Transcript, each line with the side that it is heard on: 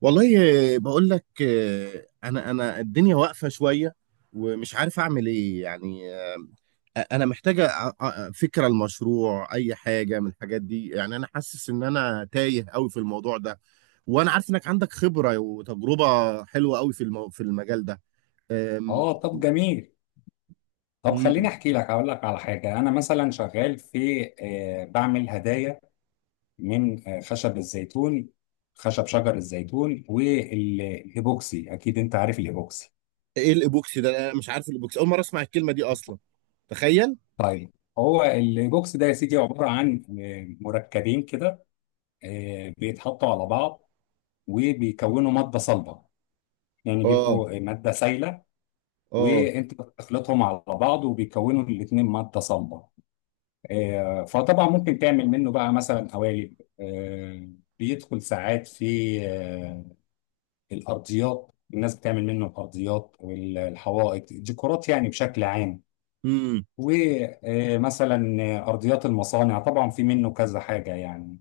right: والله. بقول لك، انا الدنيا واقفه شويه، ومش عارف اعمل ايه يعني. انا محتاجه فكره المشروع، اي حاجه من الحاجات دي. يعني انا حاسس ان انا تايه قوي في الموضوع ده، وانا عارف انك عندك خبره وتجربه حلوه قوي في المجال ده.
left: اه،
right: أم...
left: طب جميل. طب
right: مم.
left: خليني احكي لك اقول لك على حاجه. انا مثلا شغال في بعمل هدايا من خشب الزيتون، خشب شجر الزيتون. والهيبوكسي اكيد انت عارف الهيبوكسي.
right: ايه الايبوكسي ده؟ انا مش عارف الايبوكسي، اول مره اسمع الكلمه دي اصلا. تخيل.
left: طيب، هو الهيبوكسي ده يا سيدي عباره عن مركبين كده. بيتحطوا على بعض وبيكونوا ماده صلبه، يعني
right: اه.
left: بيبقوا ماده سايله،
right: اه.
left: وانت بتخلطهم على بعض وبيكونوا الاثنين ماده صلبه. فطبعا ممكن تعمل منه بقى مثلا قوالب. بيدخل ساعات في الارضيات. الناس بتعمل منه الارضيات والحوائط، ديكورات يعني بشكل عام.
right: امم.
left: ومثلا ارضيات المصانع، طبعا في منه كذا حاجه يعني،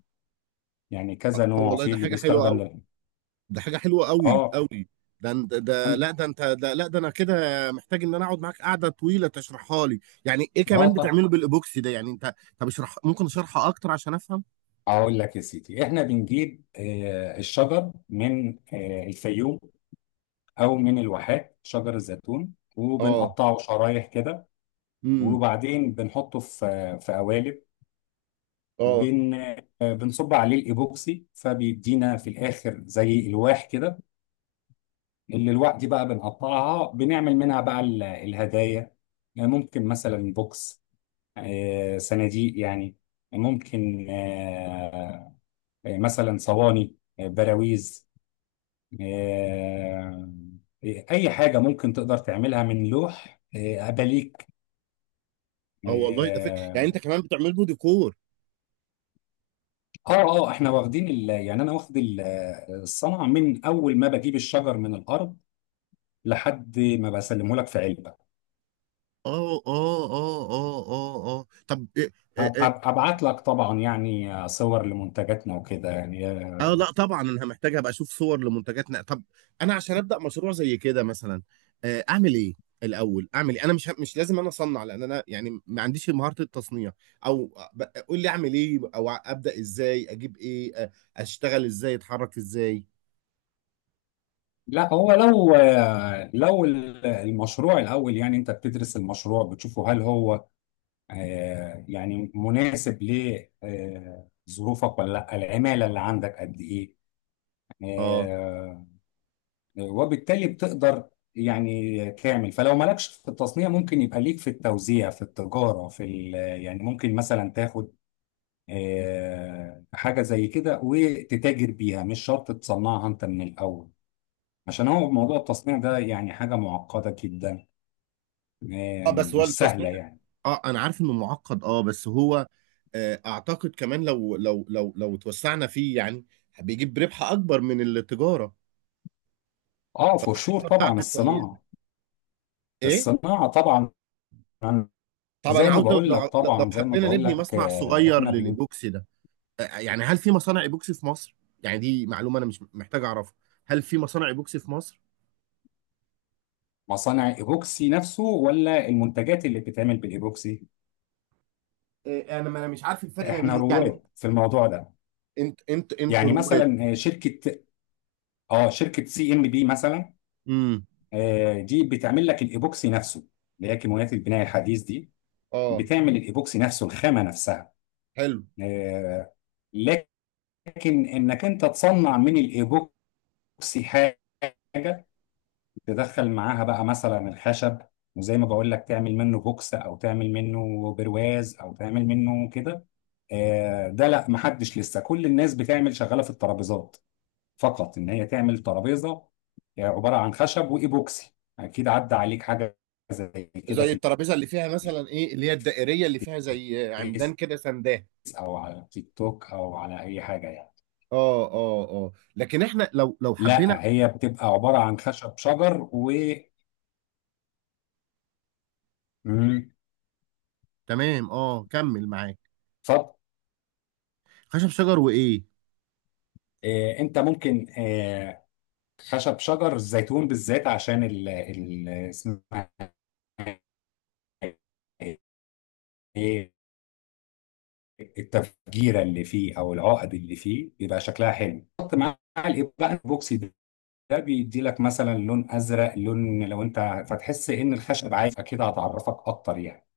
left: يعني
right: اه،
left: كذا نوع
right: والله
left: في
right: ده
left: اللي
right: حاجه
left: بيستخدم
right: حلوه. ده حاجة حلوة قوي
left: اه
right: قوي. ده أنت- ده لا ده انت ده لا ده انا كده محتاج ان انا اقعد معاك قعدة طويلة تشرحها لي. يعني ايه
left: اه
right: كمان
left: طب.
right: بتعمله بالايبوكسي ده؟ يعني انت طب اشرح، ممكن اشرحها اكتر عشان افهم.
left: اقول لك يا سيدي احنا بنجيب الشجر من الفيوم او من الواحات، شجر الزيتون،
right: اه.
left: وبنقطعه شرايح كده.
right: امم.
left: وبعدين بنحطه في قوالب.
right: اه.
left: بن بنصب عليه الايبوكسي فبيدينا في الاخر زي الواح كده. الالواح دي بقى بنقطعها، بنعمل منها بقى الهدايا. يعني ممكن مثلا بوكس، صناديق يعني، ممكن مثلا صواني، براويز، آه، اي حاجه ممكن تقدر تعملها من لوح، اباليك.
right: اه، والله ده فكرة. يعني انت
left: آه،
right: كمان بتعمل له ديكور؟
left: اه اه احنا واخدين يعني انا واخد الصنعه من اول ما بجيب الشجر من الارض لحد ما بسلمه لك في علبه.
right: اه. اه. اه. اه. اه. اه. طب.
left: هبعت لك طبعا يعني صور لمنتجاتنا وكده يعني.
right: اه، لا طبعا انا محتاج ابقى اشوف صور لمنتجات طب. انا عشان ابدا مشروع زي كده مثلا، اعمل ايه؟ الاول اعمل ايه؟ انا مش لازم انا اصنع، لان انا يعني ما عنديش مهارة التصنيع. او، قول لي اعمل ايه، او ابدا ازاي، اجيب ايه، اشتغل ازاي، اتحرك ازاي؟
left: لا، هو لو المشروع الاول يعني انت بتدرس المشروع، بتشوفه هل هو يعني مناسب لظروفك ولا لا، العماله اللي عندك قد ايه.
right: اه.
left: آه، وبالتالي بتقدر يعني تعمل. فلو مالكش في التصنيع، ممكن يبقى ليك في التوزيع، في التجارة، يعني ممكن مثلا تاخد حاجة زي كده وتتاجر بيها، مش شرط تصنعها انت من الأول. عشان هو موضوع التصنيع ده يعني حاجة معقدة جدا،
right: اه، بس هو
left: مش
right: التصنيع.
left: سهلة يعني.
right: اه انا عارف انه معقد، اه بس هو، اعتقد كمان لو توسعنا فيه يعني، بيجيب ربح اكبر من التجارة،
left: اه، فشور طبعا
right: بتاعته كويسة.
left: الصناعة.
right: ايه.
left: الصناعة طبعا.
right: طب انا
left: زي ما
right: عاوز لو
left: بقول لك
right: لو لو
left: طبعا، زي ما
right: حبينا
left: بقول
right: نبني
left: لك،
right: مصنع صغير
left: احنا
right: للايبوكسي ده. يعني هل في مصانع ايبوكسي في مصر؟ يعني دي معلومه انا مش محتاج اعرفها. هل في مصانع ايبوكسي في مصر؟
left: مصانع ايبوكسي نفسه ولا المنتجات اللي بتتعمل بالايبوكسي؟
right: إيه، انا ما انا مش عارف الفرق ما
left: احنا
right: بين، يعني.
left: رواد في الموضوع ده.
right: انت
left: يعني
right: رواد.
left: مثلا شركه سي ام بي مثلا،
right: امم.
left: دي بتعمل لك الايبوكسي نفسه، اللي هي كيماويات البناء الحديث دي.
right: اه.
left: بتعمل الايبوكسي نفسه، الخامه نفسها.
right: حلو.
left: آه، لكن انك انت تصنع من الايبوكسي حاجه تدخل معاها بقى مثلا الخشب، وزي ما بقول لك تعمل منه بوكس او تعمل منه برواز او تعمل منه كده، ده لا محدش لسه. كل الناس بتعمل شغاله في الترابيزات فقط، ان هي تعمل ترابيزه عباره عن خشب وايبوكسي. اكيد عدى عليك حاجه زي كده
right: زي
left: في
right: الترابيزه اللي فيها مثلا، ايه، اللي هي الدائريه اللي فيها زي
left: الفيس
right: عمدان كده سنداه.
left: او على تيك توك او على اي حاجه يعني.
right: اه. اه. اه، لكن احنا لو حبينا.
left: لا، هي بتبقى عباره عن خشب شجر و مم.
right: تمام. اه، كمل معاك.
left: اتفضل.
right: خشب شجر وايه؟
left: انت ممكن خشب شجر الزيتون بالذات، عشان ال اسمها ايه، التفجيره اللي فيه او العقد اللي فيه بيبقى شكلها حلو حط مع الايبوكسي. ده بيدي لك مثلا لون ازرق، لون، لو انت فتحس ان الخشب عايز، اكيد هتعرفك اكتر يعني.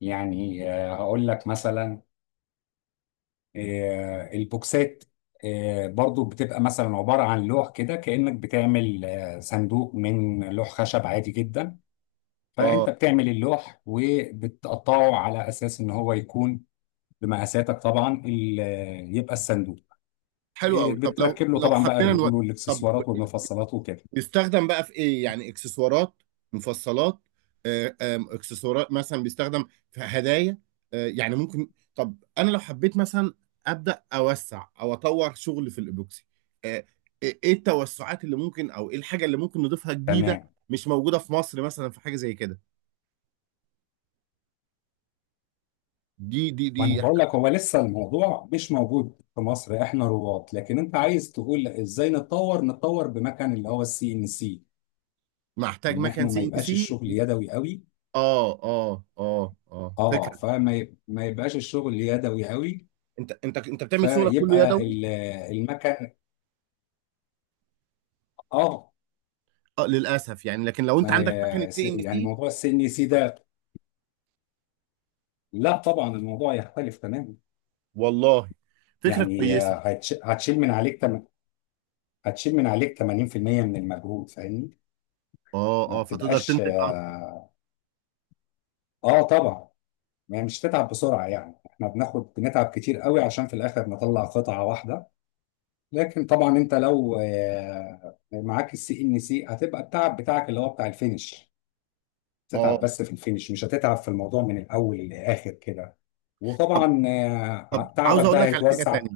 left: يعني هقول لك مثلا البوكسات برضو بتبقى مثلا عبارة عن لوح كده، كأنك بتعمل صندوق من لوح خشب عادي جدا.
right: اه،
left: فانت بتعمل اللوح وبتقطعه على اساس ان هو يكون بمقاساتك طبعا، يبقى الصندوق.
right: حلو قوي. طب لو
left: بتركب له
right: لو
left: طبعا بقى
right: حبينا
left: الرجول
right: طب
left: والاكسسوارات والمفصلات وكده.
right: بيستخدم بقى في ايه؟ يعني اكسسوارات، مفصلات. آه، آم، اكسسوارات مثلا بيستخدم في هدايا. يعني ممكن. طب انا لو حبيت مثلا، ابدا اوسع او اطور شغل في الايبوكسي آه، ايه التوسعات اللي ممكن، او ايه الحاجه اللي ممكن نضيفها جديده؟
left: تمام.
right: مش موجوده في مصر، مثلا في حاجه زي كده دي.
left: وانا بقول لك هو لسه الموضوع مش موجود في مصر، احنا رواد. لكن انت عايز تقول ازاي نتطور بمكان اللي هو السي ان سي،
right: محتاج
left: ان
right: مكان
left: احنا ما
right: سي ان
left: يبقاش
right: سي.
left: الشغل يدوي قوي.
right: اه. اه. اه. اه،
left: اه،
right: فكره.
left: ما يبقاش الشغل يدوي قوي.
right: انت بتعمل شغلك كله
left: فيبقى
right: يدوي؟
left: المكان، اه.
right: اه، للاسف يعني. لكن لو انت
left: ما
right: عندك مكنه
left: ي- س-
right: سي ان
left: يعني
right: سي،
left: موضوع السي ان سي ده لا طبعا الموضوع يختلف تماما.
right: والله فكرة
left: يعني
right: كويسة.
left: هتشيل من عليك 80% من المجهود، فاهمني؟
right: اه.
left: ما
right: اه، فتقدر
left: بتبقاش،
right: تنتج اكتر.
left: اه، طبعا، ما هي مش تتعب بسرعة. يعني احنا بناخد، بنتعب كتير قوي عشان في الاخر نطلع قطعة واحدة. لكن طبعا انت لو معاك السي ان سي، هتبقى التعب بتاعك اللي هو بتاع الفينش. تتعب
right: اه،
left: بس في الفينش، مش هتتعب في الموضوع من الاول للاخر كده. وطبعا
right: طب عاوز
left: تعبك
right: اقول
left: ده
right: لك على حاجة
left: هيتوزع.
right: تانية.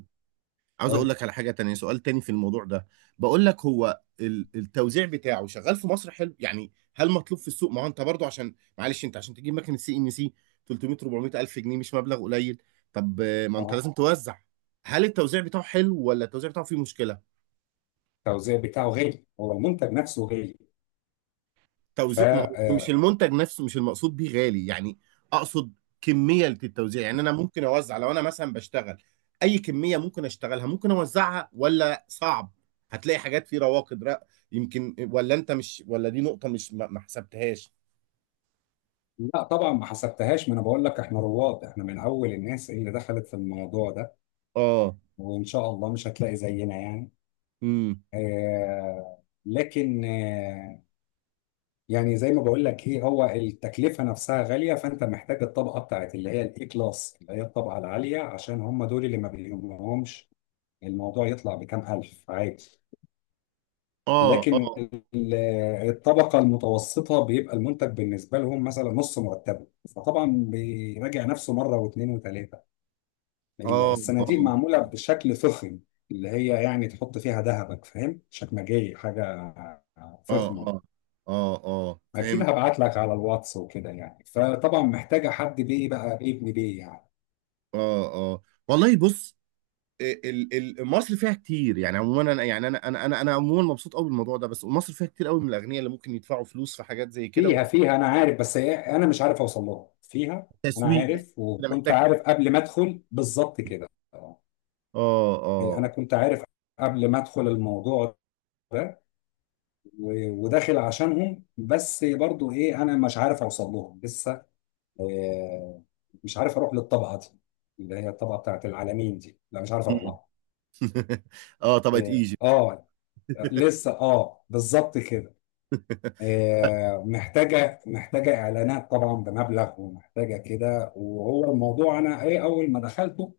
left: قول.
right: سؤال تاني في الموضوع ده. بقول لك هو التوزيع بتاعه شغال في مصر حلو يعني؟ هل مطلوب في السوق؟ ما هو انت برضو، عشان معلش انت عشان تجيب مكنة سي ان سي 300 400 الف جنيه مش مبلغ قليل. طب، ما انت لازم
left: اه،
right: توزع. هل التوزيع بتاعه حلو، ولا التوزيع بتاعه فيه مشكلة؟
left: التوزيع بتاعه غالي، هو المنتج نفسه غالي، ف
right: توزيع، ما هو مش
left: آه،
right: المنتج نفسه مش المقصود بيه غالي يعني. اقصد، كميه التوزيع. يعني انا ممكن اوزع لو انا مثلا بشتغل، اي كميه ممكن اشتغلها ممكن اوزعها، ولا صعب؟ هتلاقي حاجات في رواقد يمكن. ولا انت مش، ولا دي نقطه مش ما حسبتهاش.
left: لا طبعا ما حسبتهاش. ما انا بقول لك احنا رواد، احنا من اول الناس اللي دخلت في الموضوع ده،
right: اه.
left: وان شاء الله مش هتلاقي زينا يعني.
right: امم.
left: لكن يعني زي ما بقول لك، هي هو التكلفه نفسها غاليه. فانت محتاج الطبقه بتاعت اللي هي الاي كلاس، اللي هي الطبقه العاليه، عشان هم دول اللي ما بيهمهمش الموضوع يطلع بكام الف عادي.
right: اه.
left: لكن
right: اه.
left: الطبقه المتوسطه بيبقى المنتج بالنسبه لهم مثلا نص مرتبه، فطبعا بيراجع نفسه مره واثنين وثلاثه.
right: اه.
left: الصناديق
right: اه.
left: معموله بشكل فخم، اللي هي يعني تحط فيها ذهبك، فاهم، شكمجيه حاجه
right: اه.
left: فخمه.
right: اه. اه. اه
left: اكيد
right: فهمت.
left: هبعت لك على الواتس وكده يعني. فطبعا محتاجه حد بيه بقى، ابن بيه يعني.
right: اه. اه، والله بص. ال- مصر فيها كتير يعني. عموما انا يعني انا عموما مبسوط قوي بالموضوع ده، بس مصر فيها كتير قوي من الاغنياء اللي ممكن يدفعوا فلوس في حاجات زي كده،
left: فيها
right: وحتى
left: فيها انا عارف، بس انا مش عارف اوصل لها فيها. انا
right: تسويق بقى.
left: عارف
right: كده
left: وكنت
right: محتاج.
left: عارف قبل ما ادخل بالظبط كده. آه.
right: اه. اه.
left: انا كنت عارف قبل ما ادخل الموضوع ده، وداخل عشانهم. بس برضو ايه، انا مش عارف اوصل لهم لسه. آه، مش عارف اروح للطبقه دي، اللي هي الطبقه بتاعت العالمين دي، لا مش عارف اروح
right: مم.
left: لها.
right: اه، طبقة ايجيبت.
left: اه، لسه، اه، بالظبط كده. محتاجة إعلانات طبعا بمبلغ، ومحتاجة كده. وهو الموضوع أنا إيه أول ما دخلته،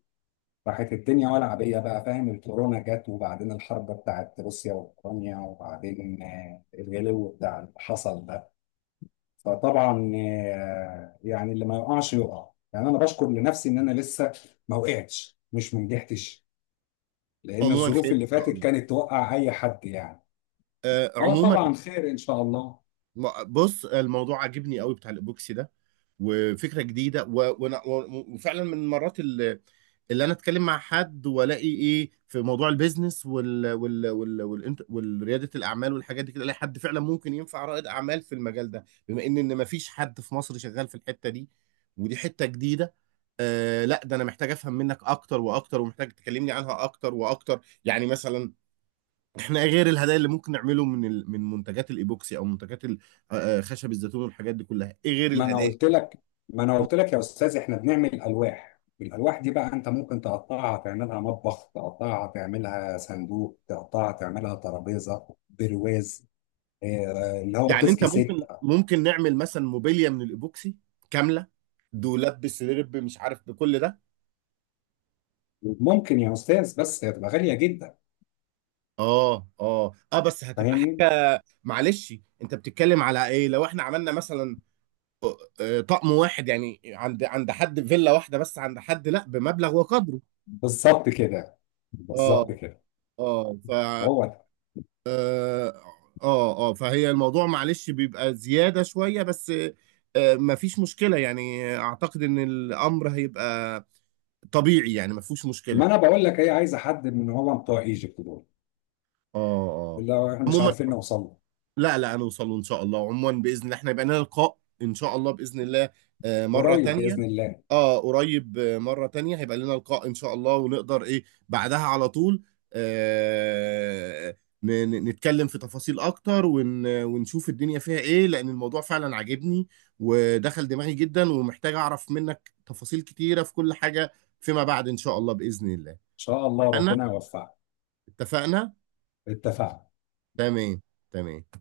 left: راحت الدنيا ولع بيا بقى، فاهم؟ الكورونا جت وبعدين الحرب بتاعت روسيا وأوكرانيا، وبعدين الغلو بتاع اللي حصل ده. فطبعا يعني اللي ما يقعش يقع يعني. أنا بشكر لنفسي إن أنا لسه ما وقعتش، مش ما نجحتش، لأن
right: عموما
left: الظروف
right: خير
left: اللي
right: ان شاء
left: فاتت
right: الله.
left: كانت توقع أي حد يعني. أه،
right: عموما.
left: طبعا خير إن شاء الله.
right: بص، الموضوع عاجبني قوي بتاع الايبوكسي ده، وفكره جديده وفعلا من المرات اللي، اللي انا اتكلم مع حد والاقي ايه في موضوع البيزنس والرياده الاعمال والحاجات دي كده، الاقي حد فعلا ممكن ينفع رائد اعمال في المجال ده، بما ان مفيش حد في مصر شغال في الحته دي، ودي حته جديده. لا، ده انا محتاج افهم منك اكتر واكتر، ومحتاج تكلمني عنها اكتر واكتر. يعني مثلا، احنا غير الهدايا اللي ممكن نعمله من من منتجات الايبوكسي، او منتجات خشب الزيتون والحاجات دي كلها، ايه غير
left: ما انا
right: الهدايا؟
left: قلت لك ما انا قلت لك يا استاذ، احنا بنعمل الواح. الالواح دي بقى انت ممكن تقطعها تعملها مطبخ، تقطعها تعملها صندوق، تقطعها تعملها ترابيزه، برواز، اللي هو
right: يعني
left: الديسك
right: انت
left: ست.
right: ممكن نعمل مثلا موبيليا من الايبوكسي كامله، دولاب بسرير مش عارف بكل ده.
left: ممكن يا استاذ، بس هتبقى غاليه جدا،
right: اه. اه. اه، بس هتبقى
left: فاهمني؟
right: حاجه معلش. انت بتتكلم على ايه؟ لو احنا عملنا مثلا، طقم واحد يعني، عند حد فيلا واحده، بس عند حد لا بمبلغ وقدره.
left: بالظبط كده،
right: اه.
left: بالظبط كده.
right: اه.
left: هو ده.
right: اه. اه. فهي الموضوع معلش بيبقى زيادة شوية بس. مفيش مشكلة يعني، اعتقد ان الامر هيبقى طبيعي يعني. مفيش مشكلة.
left: ما انا بقول لك هي عايزه حد من هو بتوع ايجيبت دول،
right: اه. اه.
left: اللي هو احنا مش
right: عموما
left: عارفين نوصل له.
right: لا لا، هنوصله ان شاء الله. عموما باذن الله احنا يبقى لنا لقاء ان شاء الله باذن الله، مرة
left: قريب
right: تانية.
left: باذن الله، ان
right: اه قريب، مرة تانية هيبقى لنا لقاء ان شاء الله، ونقدر ايه بعدها على طول، آه نتكلم في تفاصيل اكتر، ونشوف الدنيا فيها ايه، لان الموضوع فعلا عاجبني ودخل دماغي جدا، ومحتاج اعرف منك تفاصيل كتيرة في كل حاجة فيما بعد ان شاء الله بإذن الله.
left: شاء الله
right: اتفقنا،
left: ربنا يوفقك.
right: اتفقنا.
left: اتفقنا.
right: تمام، تمام.